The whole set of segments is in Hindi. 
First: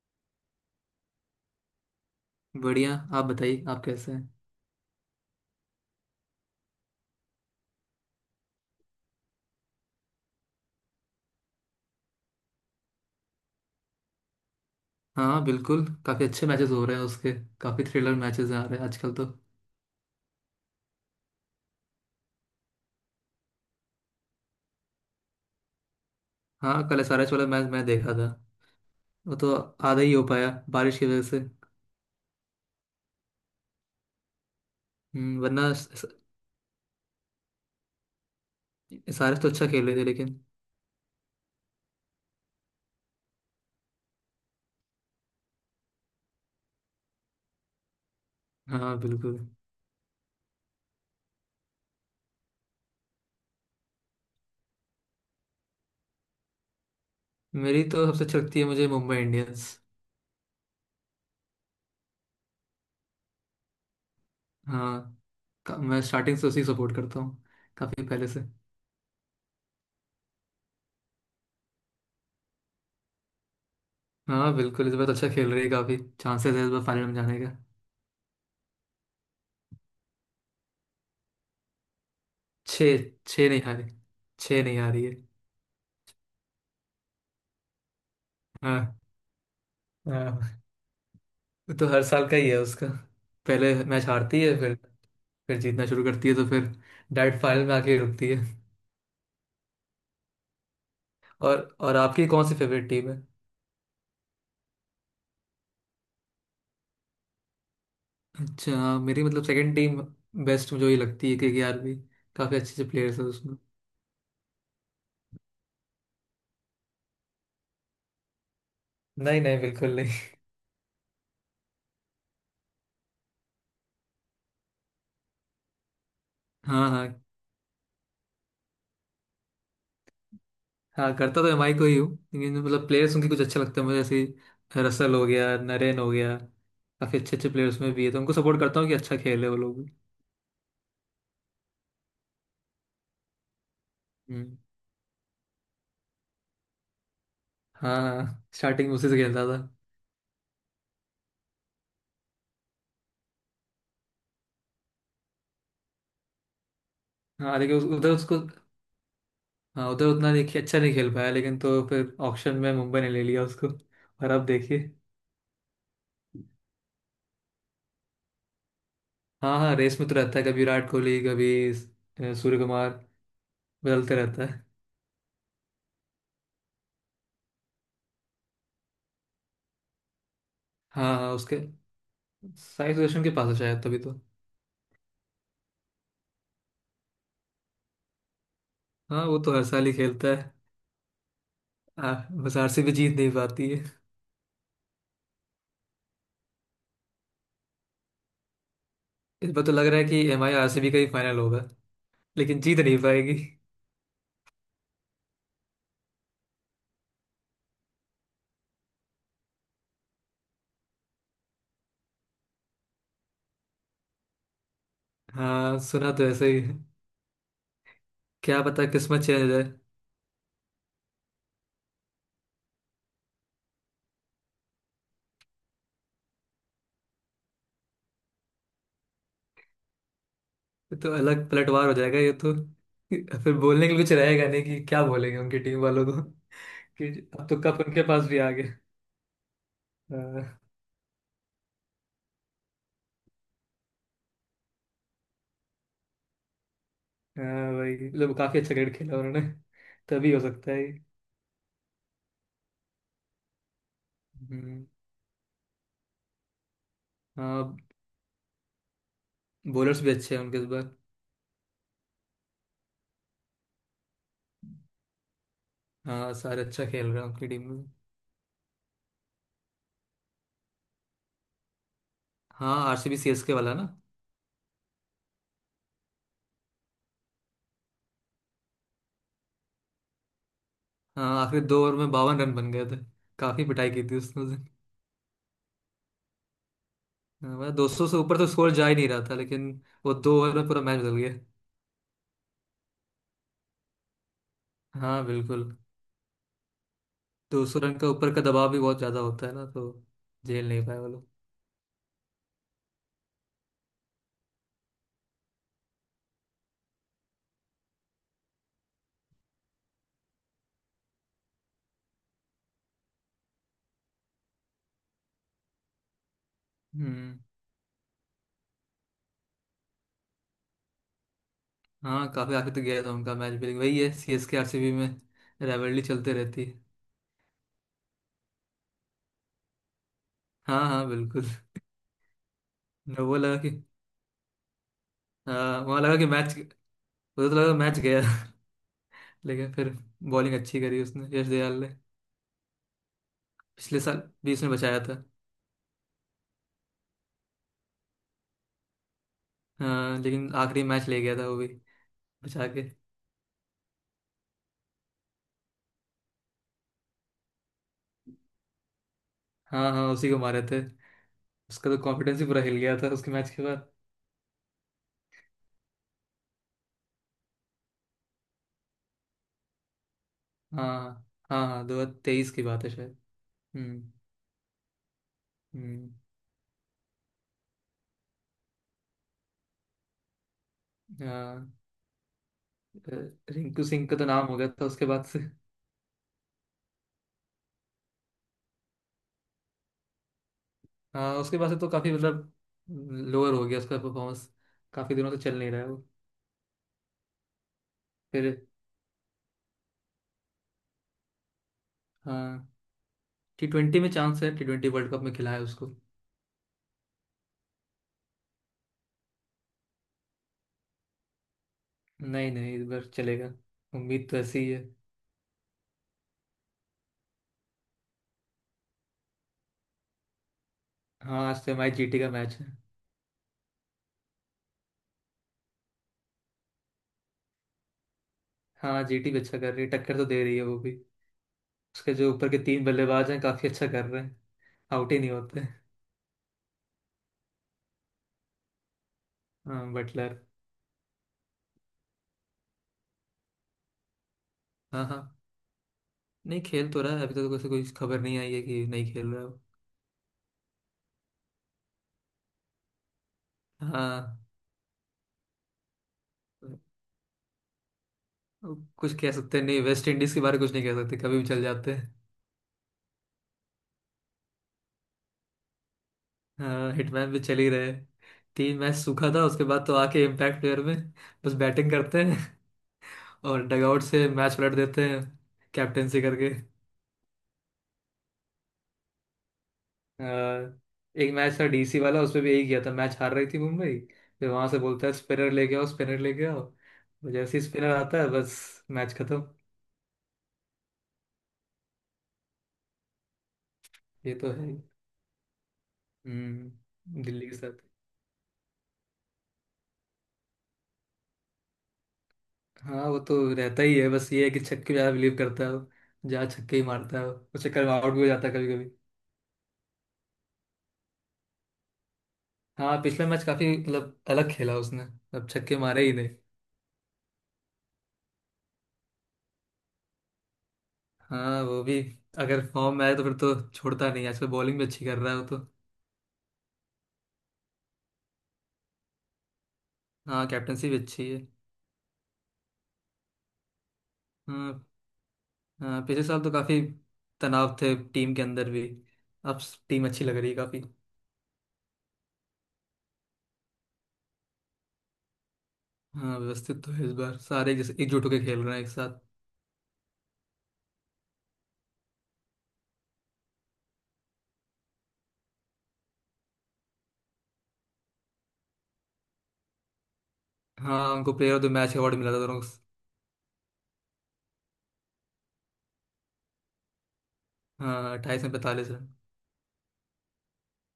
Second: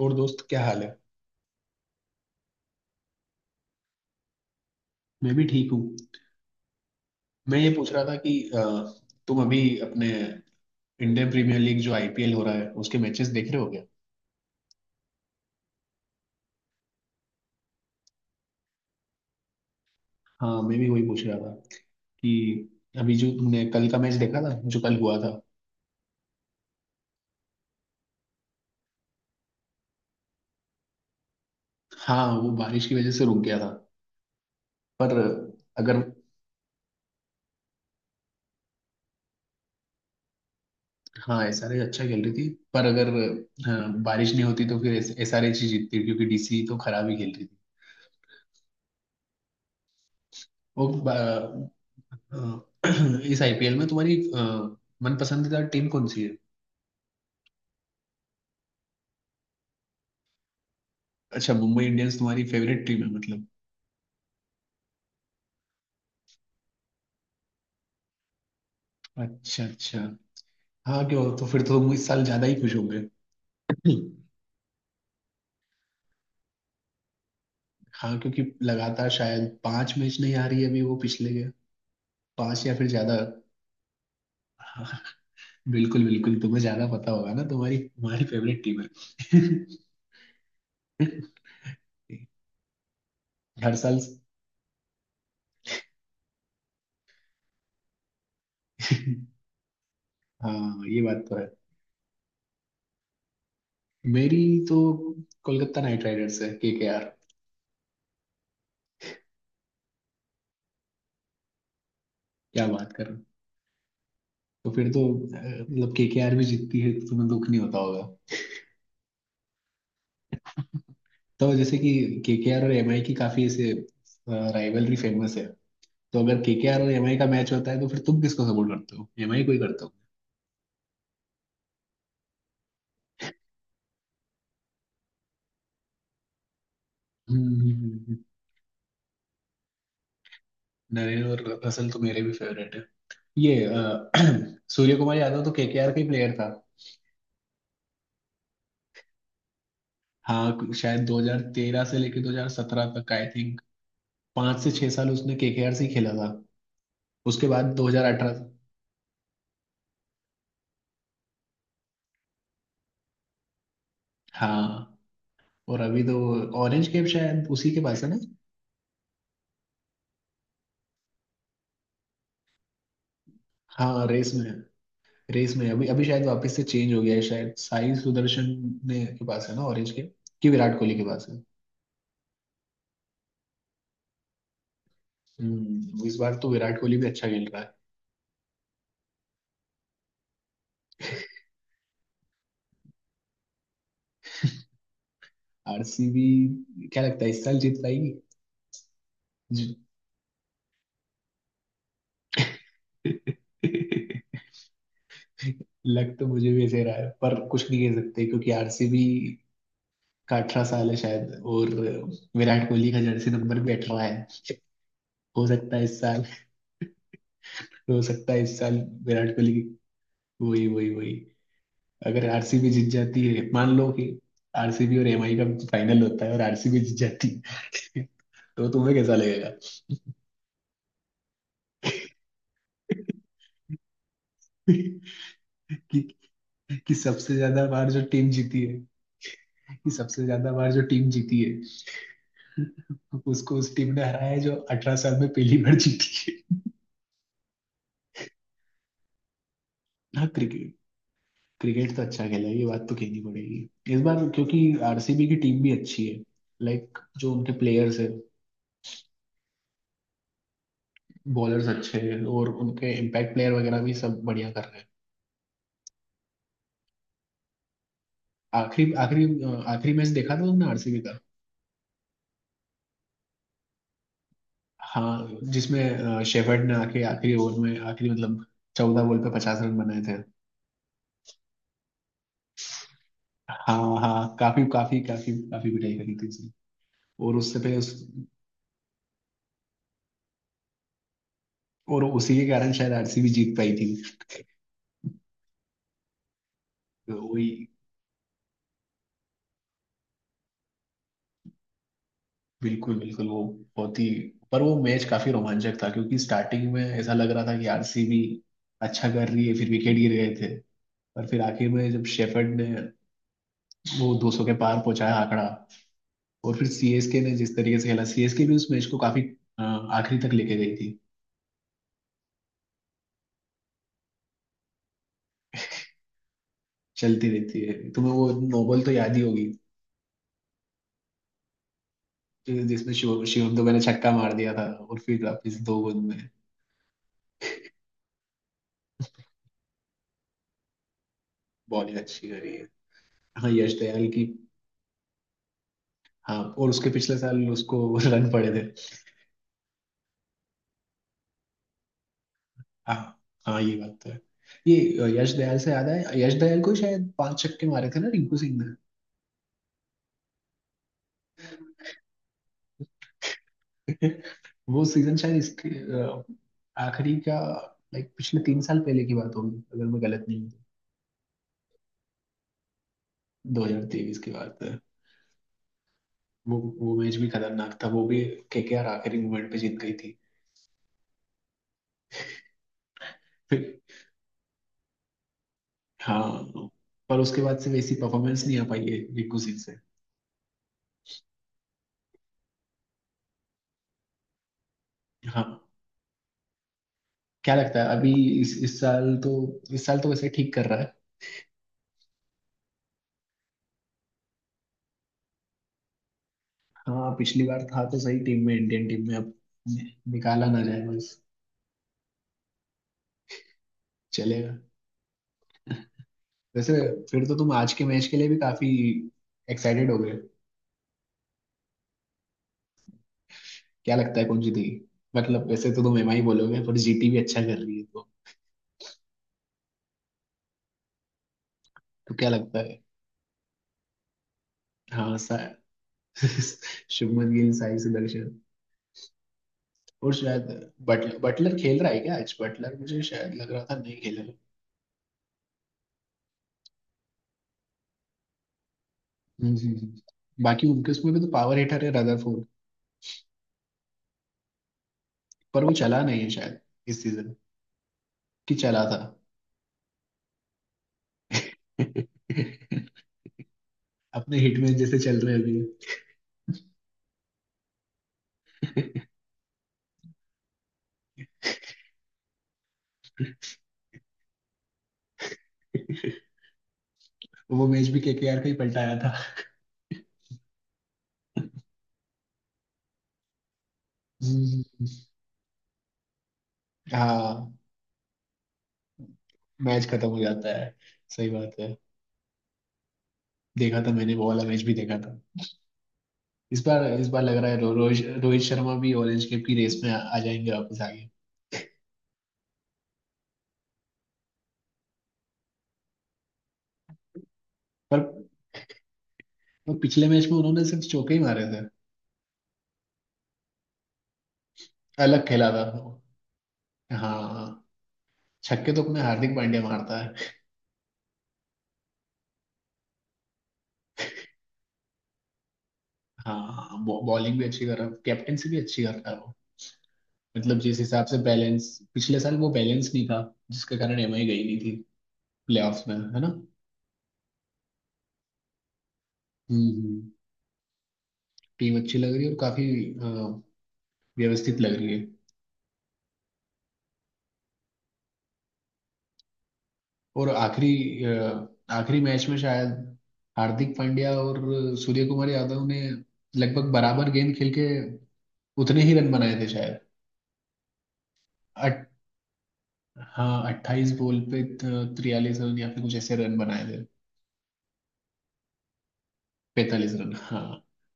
और दोस्त, क्या हाल है? बढ़िया। आप बताइए आप कैसे हैं। मैं भी ठीक हूँ। मैं ये पूछ रहा था कि तुम अभी अपने इंडियन प्रीमियर लीग जो आईपीएल हो रहा है उसके मैचेस देख रहे हो क्या? हाँ बिल्कुल, काफी अच्छे मैचेस हो रहे हैं उसके। काफी थ्रिलर मैचेस आ रहे हैं आजकल तो। हाँ, मैं भी वही पूछ रहा था कि अभी जो तुमने कल का मैच देखा था जो कल हुआ था। हाँ, कल एसआरएच वाला मैच मैं देखा था। वो तो आधा ही हो पाया बारिश की वजह से। हाँ वो बारिश की वजह से रुक गया था, पर वरना अगर। एसआरएच तो अच्छा खेल रहे थे लेकिन। हाँ एसआरएच अच्छा खेल रही थी, पर अगर। हाँ, बारिश नहीं होती तो फिर एसआरएच ही जीतती क्योंकि डीसी तो खराब ही खेल रही थी। हाँ बिल्कुल। वो बा- इस आईपीएल में तुम्हारी मन पसंदीदा टीम कौन सी है? मेरी तो सबसे अच्छी लगती है मुझे मुंबई इंडियंस। अच्छा, मुंबई इंडियंस तुम्हारी फेवरेट टीम है, मतलब। हाँ। मैं स्टार्टिंग से उसी सपोर्ट करता हूँ। काफी पहले से। अच्छा अच्छा। हाँ क्यों, तो फिर तो तुम इस साल ज्यादा ही खुश होंगे। हाँ बिल्कुल, इस बार तो अच्छा खेल रही है, काफी चांसेस है इस बार फाइनल में जाने का। हाँ क्योंकि लगातार शायद पांच मैच नहीं आ रही है अभी वो पिछले के, पांच या फिर छः। ज्यादा। छः नहीं हारी। छः नहीं हाँ, हारी है। बिल्कुल बिल्कुल, तुम्हें ज्यादा पता होगा ना, तुम्हारी तुम्हारी फेवरेट टीम है। हाँ हाँ। वो तो हर साल का ही है उसका। पहले हर साल। मैच हारती है फिर। फिर जीतना शुरू करती है, तो फिर डायरेक्ट फाइनल में आके रुकती है। हाँ ये बात तो है। और आपकी कौन सी फेवरेट टीम है। मेरी तो कोलकाता नाइट राइडर्स है, केकेआर। अच्छा, मेरी मतलब सेकंड टीम बेस्ट मुझे ये लगती है केकेआर भी। काफी क्या अच्छे अच्छे बात कर रहे प्लेयर्स हो! हैं उसमें। तो फिर तो अ, मतलब केकेआर भी जीतती है तो तुम्हें दुख नहीं होता होगा। नहीं नहीं बिल्कुल नहीं। तो जैसे कि केकेआर और एमआई की काफी ऐसे राइवलरी फेमस है। तो अगर केकेआर हाँ और एमआई हाँ। का मैच होता है तो फिर तुम किसको सपोर्ट करते हो, एमआई को ही करते हो? हाँ, करता तो एमआई को ही हूँ, लेकिन मतलब प्लेयर्स उनके कुछ अच्छा लगता है मुझे, जैसे रसल हो गया, नरेन हो गया। काफी अच्छे अच्छे प्लेयर्स में भी है, हम्म। तो उनको सपोर्ट करता हूँ कि अच्छा खेल है वो लोग भी। नरेन और असल तो मेरे भी फेवरेट है। ये हम्म। सूर्य कुमार यादव तो केकेआर का ही प्लेयर था। हाँ हाँ, स्टार्टिंग में उसी से खेलता था। हाँ शायद 2013 से लेकर 2017 तक, आई थिंक 5 से 6 साल उसने केकेआर से ही खेला था। उसके हाँ, बाद लेकिन उधर उसको। 2018। हाँ, उधर उतना देखिए अच्छा नहीं खेल पाया लेकिन, तो फिर ऑक्शन में मुंबई ने ले लिया उसको, और अब देखिए। हाँ और अभी तो ऑरेंज कैप शायद उसी के पास है ना? हाँ हाँ, रेस में तो रहता है, कभी विराट कोहली कभी सूर्य कुमार। हाँ बदलते रेस में रहता है। है। रेस में है। अभी अभी शायद वापस से चेंज हो गया है, शायद साई सुदर्शन ने के पास है ना ऑरेंज कैप? कि विराट कोहली के हाँ पास हाँ है? उसके, साई सुदर्शन के पास है शायद, तभी तो। इस बार तो विराट कोहली भी अच्छा खेल रहा है। हाँ, वो तो हर साल ही खेलता है। आ, बस आरसीबी जीत नहीं पाती है। आरसीबी क्या लगता है इस साल जीत पाएगी? इस बार तो जी- लग रहा है कि एम आई आरसीबी का ही फाइनल होगा, लेकिन जीत नहीं पाएगी। लग तो मुझे भी ऐसे रहा है पर कुछ नहीं कह सकते क्योंकि आरसीबी का 18 साल है शायद, और विराट कोहली का जर्सी नंबर भी 18 है। हो सकता हाँ, है इस सुना तो साल। ऐसा ही है। तो हो सकता है इस क्या साल पता किस्मत विराट चेंज हो कोहली की। जाए। वही वही वही। अगर आरसीबी जीत जाती है, मान लो कि आरसीबी और एमआई का फाइनल होता है और आरसीबी जीत जाती है तो तुम्हें कैसा लगेगा? ये तो अलग पलटवार हो जाएगा ये तो। फिर बोलने के लिए कुछ रहेगा नहीं कि क्या बोलेंगे उनकी टीम कि, वालों को। कि कि सबसे अब तो ज्यादा कप बार जो उनके पास टीम भी आ जीती गया। है, कि सबसे हाँ। ज्यादा बार जो टीम जीती है उसको उस टीम ने हराया है जो 18 साल में पहली बार जीती है। हाँ भाई, लोग काफी अच्छा क्रिकेट खेला उन्होंने। हाँ तभी हो सकता क्रिकेट। है ये। क्रिकेट तो अच्छा खेला है, ये बात तो कहनी पड़ेगी इस बार, क्योंकि हम्म। आरसीबी की टीम भी अच्छी है, लाइक जो उनके हाँ, प्लेयर्स है। बॉलर्स भी अच्छे हैं उनके इस बार। बॉलर्स अच्छे हैं और उनके इम्पैक्ट प्लेयर वगैरह भी सब बढ़िया कर रहे हैं। हाँ, सारे अच्छा खेल रहे हैं उनकी टीम में। आखिरी आखिरी अ, आखिरी मैच देखा था तुमने आरसीबी का? हाँ, आरसीबी सीएसके वाला ना। हाँ जिसमें शेफर्ड ने आके आखिरी ओवर में, आखिरी मतलब, 14 बॉल पे 50 रन बनाए थे। हाँ, आखिरी 2 ओवर में 52 रन बन गए थे। काफी पिटाई हाँ की थी हाँ, उसने उस काफी दिन। काफी काफी काफी पिटाई करी थी उसने। और हाँ, उससे मतलब पे उस 200 से ऊपर तो स्कोर जा ही नहीं रहा था, लेकिन वो 2 ओवर में पूरा मैच बदल गया। और उसी के कारण शायद आरसीबी जीत पाई थी। हाँ बिल्कुल। तो वही, तो उस रन का ऊपर का दबाव भी बहुत ज्यादा होता है ना, तो झेल नहीं पाए वो लोग। बिल्कुल बिल्कुल वो, बहुत ही। पर वो मैच काफी रोमांचक था क्योंकि स्टार्टिंग में ऐसा लग रहा था कि आरसीबी अच्छा कर रही है, फिर विकेट गिर गए थे। और फिर आखिर में जब शेफर्ड ने वो 200 के पार पहुंचाया आंकड़ा, और फिर सीएसके ने हम्म। जिस तरीके से खेला, सीएसके भी उस मैच को काफी आखिरी तक लेके गई थी। हाँ, काफी आगे तो गया था उनका मैच भी, वही है C S K R C B में राइवलरी चलते रहती है। चलती रहती है। तुम्हें वो नोबल तो याद ही होगी हाँ हाँ बिल्कुल। जिसमें न शिव वो शिवम लगा कि। दुबे ने छक्का मार दिया था, और फिर वापस हाँ, दो वहाँ गेंद लगा कि में मैच मुझे। तो लगा मैच गया। लेकिन फिर बॉलिंग अच्छी करी उसने, यश दयाल ने। बॉलिंग अच्छी करी है, हाँ यश पिछले दयाल साल की। भी उसने बचाया था। हाँ और उसके पिछले साल उसको रन पड़े थे। हाँ, लेकिन आखिरी मैच ले गया था वो भी, बचा के। हाँ हाँ, ये बात तो है। ये यश दयाल से याद है, यश दयाल को शायद पांच छक्के मारे थे ना रिंकू सिंह ने। हाँ हाँ, उसी को मारे थे। उसका तो कॉन्फिडेंस ही पूरा हिल गया था उसके मैच के बाद। वो सीजन शायद इसके अ, आखिरी का, लाइक पिछले 3 साल पहले की बात होगी, अगर मैं गलत नहीं हूँ। हाँ हाँ। हाँ, 2023 की बात है शायद। तो हम्म। 2023 की बात है। हम्म। वो मैच भी खतरनाक था, वो भी केकेआर आखिरी मोमेंट पे जीत गई थी। हाँ, अ, फिर रिंकू सिंह का तो नाम हो गया था उसके बाद से। हाँ, पर उसके बाद से वैसी परफॉर्मेंस नहीं आ पाई है रिंकू सिंह से। हाँ, उसके बाद से तो काफी मतलब लोअर हो गया उसका परफॉर्मेंस। काफी दिनों से चल हाँ नहीं रहा है वो। क्या लगता है अभी? इस फिर। इस साल तो, इस साल तो वैसे ठीक कर रहा है। हाँ, टी ट्वेंटी में चांस है, टी ट्वेंटी वर्ल्ड कप में खिलाया उसको। हाँ पिछली बार था तो सही टीम में, इंडियन टीम में अब निकाला ना जाए बस। नहीं नहीं, इस बार चलेगा। उम्मीद तो चलेगा ऐसी ही है। वैसे। फिर तो तुम आज के मैच के लिए भी काफी एक्साइटेड हो गए। हाँ, आज तो हमारी जीटी का मैच है। क्या लगता है कौन जीतेगी? मतलब वैसे तो तुम एम आई बोलोगे पर जीटी भी अच्छा कर रही है, तो। हाँ, जीटी भी अच्छा कर रही है, टक्कर तो दे रही है वो भी। उसके तो क्या जो ऊपर के लगता है? 3 बल्लेबाज हैं काफी अच्छा कर रहे हैं, आउट हाँ ही नहीं सा होते। शुभमन गिल, साई सुदर्शन हाँ, और बटलर। शायद बटलर। बटलर खेल रहा है क्या आज? बटलर मुझे शायद लग रहा था नहीं खेल रहा। हाँ हाँ, नहीं खेल तो रहा है, अभी तक तो कोई कोई खबर नहीं आई है कि नहीं खेल रहा है वो। बाकी उनके उसमें भी तो पावर हिटर है, रदरफोर्ड। हाँ, पर वो चला नहीं है शायद इस सीजन, कि चला था? कुछ कह सकते हैं नहीं, वेस्ट इंडीज के बारे में कुछ नहीं कह सकते, कभी भी चल जाते हैं। अपने हिटमैन जैसे चल रहे हैं हाँ, हिटमैन भी चल ही रहे। 3 मैच अभी। सूखा था उसके बाद, तो आके इम्पैक्ट प्लेयर में बस बैटिंग करते हैं और डगआउट से मैच पलट देते हैं कैप्टेंसी करके। वो मैच भी केकेआर का ही पलटाया था। हाँ, एक मैच था डीसी वाला, उसमें भी यही किया था, मैच हार रही थी मुंबई, फिर हम्म, वहां से बोलता है स्पिनर लेके आओ स्पिनर लेके आओ, तो हाँ जैसे ही स्पिनर आता है बस मैच खत्म। मैच खत्म हो जाता है। सही बात है। देखा था मैंने, वो ये वाला तो मैच है भी ही। देखा था। इस बार लग दिल्ली रहा है के रो, साथ। रोहित रोहित शर्मा भी ऑरेंज कैप की रेस में आ जाएंगे वापस आगे। हाँ, वो तो रहता ही है, बस ये है कि छक्के ज्यादा बिलीव करता है वो, ज्यादा छक्के ही मारता है वो चक्कर में पर आउट भी हो जाता है कभी कभी। वो पिछले मैच में उन्होंने सिर्फ चौके ही मारे थे। हाँ, पिछला मैच काफी मतलब अलग खेला उसने। अलग अब खेला था छक्के वो। मारे ही नहीं। हाँ छक्के तो अपने हार्दिक पांड्या मारता है। हाँ, वो भी अगर फॉर्म में आए तो फिर तो छोड़ता नहीं, आजकल बॉलिंग भी अच्छी कर रहा है वो तो। हाँ बॉलिंग भी अच्छी कर रहा है, कैप्टेंसी भी अच्छी कर रहा है वो। हाँ, मतलब जिस कैप्टनसी भी हिसाब से अच्छी है। बैलेंस, पिछले साल वो बैलेंस नहीं था जिसके कारण एमआई गई नहीं थी हाँ प्लेऑफ्स में, हाँ, है पिछले ना? साल तो काफी तनाव थे टीम के अंदर भी। अब हम्म टीम हम्म। अच्छी लग रही है काफी। टीम अच्छी लग रही है और काफी अ, व्यवस्थित लग रही है। हाँ, व्यवस्थित तो है इस बार, सारे जैसे एकजुट होकर खेल रहे हैं एक साथ। और आखिरी मैच में शायद हार्दिक पांड्या और सूर्य कुमार यादव ने लगभग बराबर गेंद खेल के उतने ही रन बनाए थे शायद। हाँ, उनको प्लेयर ऑफ द अट, मैच अवार्ड मिला था दोनों को। हाँ 28 बॉल पे 43 रन या फिर कुछ ऐसे रन बनाए थे। हाँ, 28 में 45 रन। 45 रन, हाँ।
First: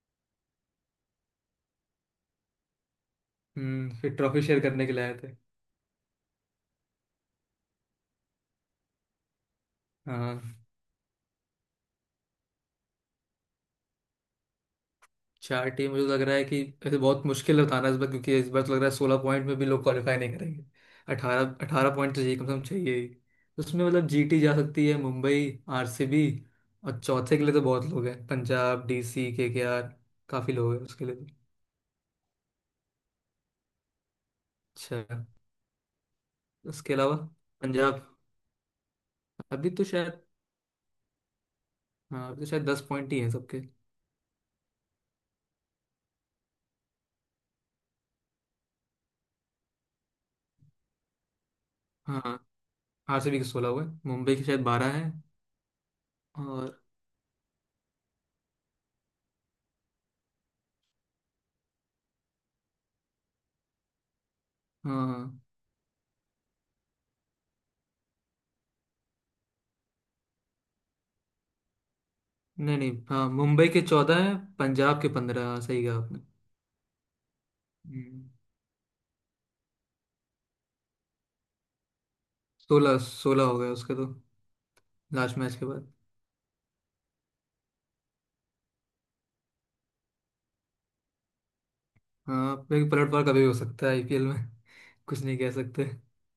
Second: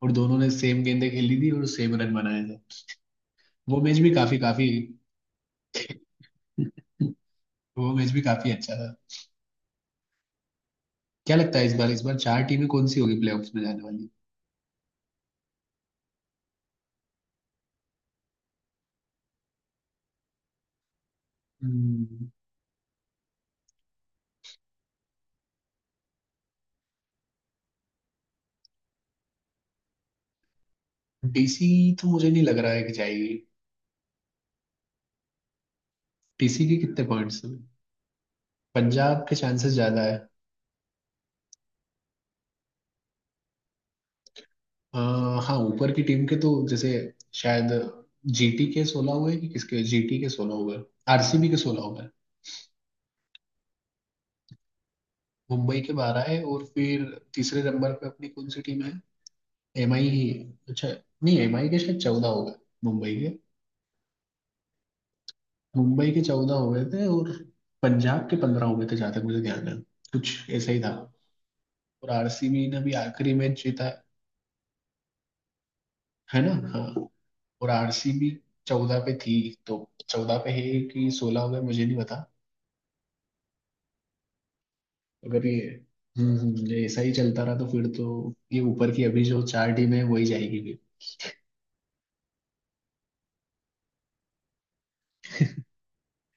और दोनों ने सेम गेंदें खेली थी और सेम रन बनाए थे। वो मैच भी फिर काफी ट्रॉफी शेयर काफी करने के लिए आए थे। वो मैच भी काफी अच्छा था। हाँ, क्या लगता है इस बार चार टीमें कौन सी होगी प्लेऑफ्स में जाने वाली? 4 टीम मुझे तो लग रहा है कि ऐसे बहुत मुश्किल है बताना इस बार, क्योंकि इस बार तो लग रहा है 16 पॉइंट में भी लोग क्वालिफाई नहीं करेंगे। 18 18 पॉइंट तो डीसी चाहिए, कम से कम चाहिए ही। उसमें मतलब जीटी जा सकती है, मुंबई, आरसीबी, और चौथे के लिए तो बहुत लोग हैं, पंजाब डीसी केकेआर, काफ़ी लोग हैं उसके लिए तो। तो मुझे नहीं लग रहा है कि जाएगी। अच्छा, डीसी के उसके कितने अलावा पॉइंट्स हैं? पंजाब। पंजाब के अभी चांसेस तो ज्यादा है। शायद। हाँ, अभी तो शायद 10 पॉइंट ही हैं सबके। आ, हाँ ऊपर की टीम के तो, जैसे शायद जीटी के 16 हुए कि किसके? जीटी के 16 हुए, आरसीबी के 16 हुए, हाँ, आरसीबी के 16 हुए। मुंबई के शायद 12 हैं। मुंबई के 12 है, और और। फिर तीसरे नंबर पे अपनी कौन सी टीम है? एमआई ही है। अच्छा, नहीं एमआई के शायद 14 हो गए, मुंबई के। हाँ। मुंबई के 14 हो गए थे और पंजाब के 15 हो गए थे जहाँ तक मुझे ध्यान है, कुछ ऐसा ही था। और आरसीबी नहीं ने नहीं, भी हाँ, आखिरी मैच मुंबई के जीता है 14 है, पंजाब के 15, हाँ सही कहा आपने। है ना? हाँ और हम्म, आरसीबी 14 पे थी, तो 14 पे है कि 16 हो गए, मुझे नहीं पता। 16 16 हो गए उसके तो, लास्ट अगर मैच ये, के बाद। ये ऐसा ही चलता रहा तो फिर तो ये ऊपर की अभी जो चार टीम है वही जाएगी भी। हाँ भाई, पलटवार कभी हो सकता है आईपीएल में, कुछ नहीं कह सकते।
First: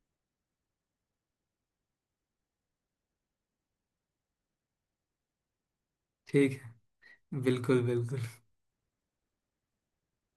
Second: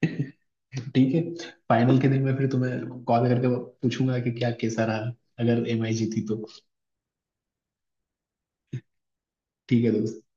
ठीक है। फाइनल के दिन मैं फिर तुम्हें कॉल करके पूछूंगा कि क्या कैसा रहा, अगर एमआई जीती तो। ठीक है, बिल्कुल बिल्कुल। ठीक है दोस्त।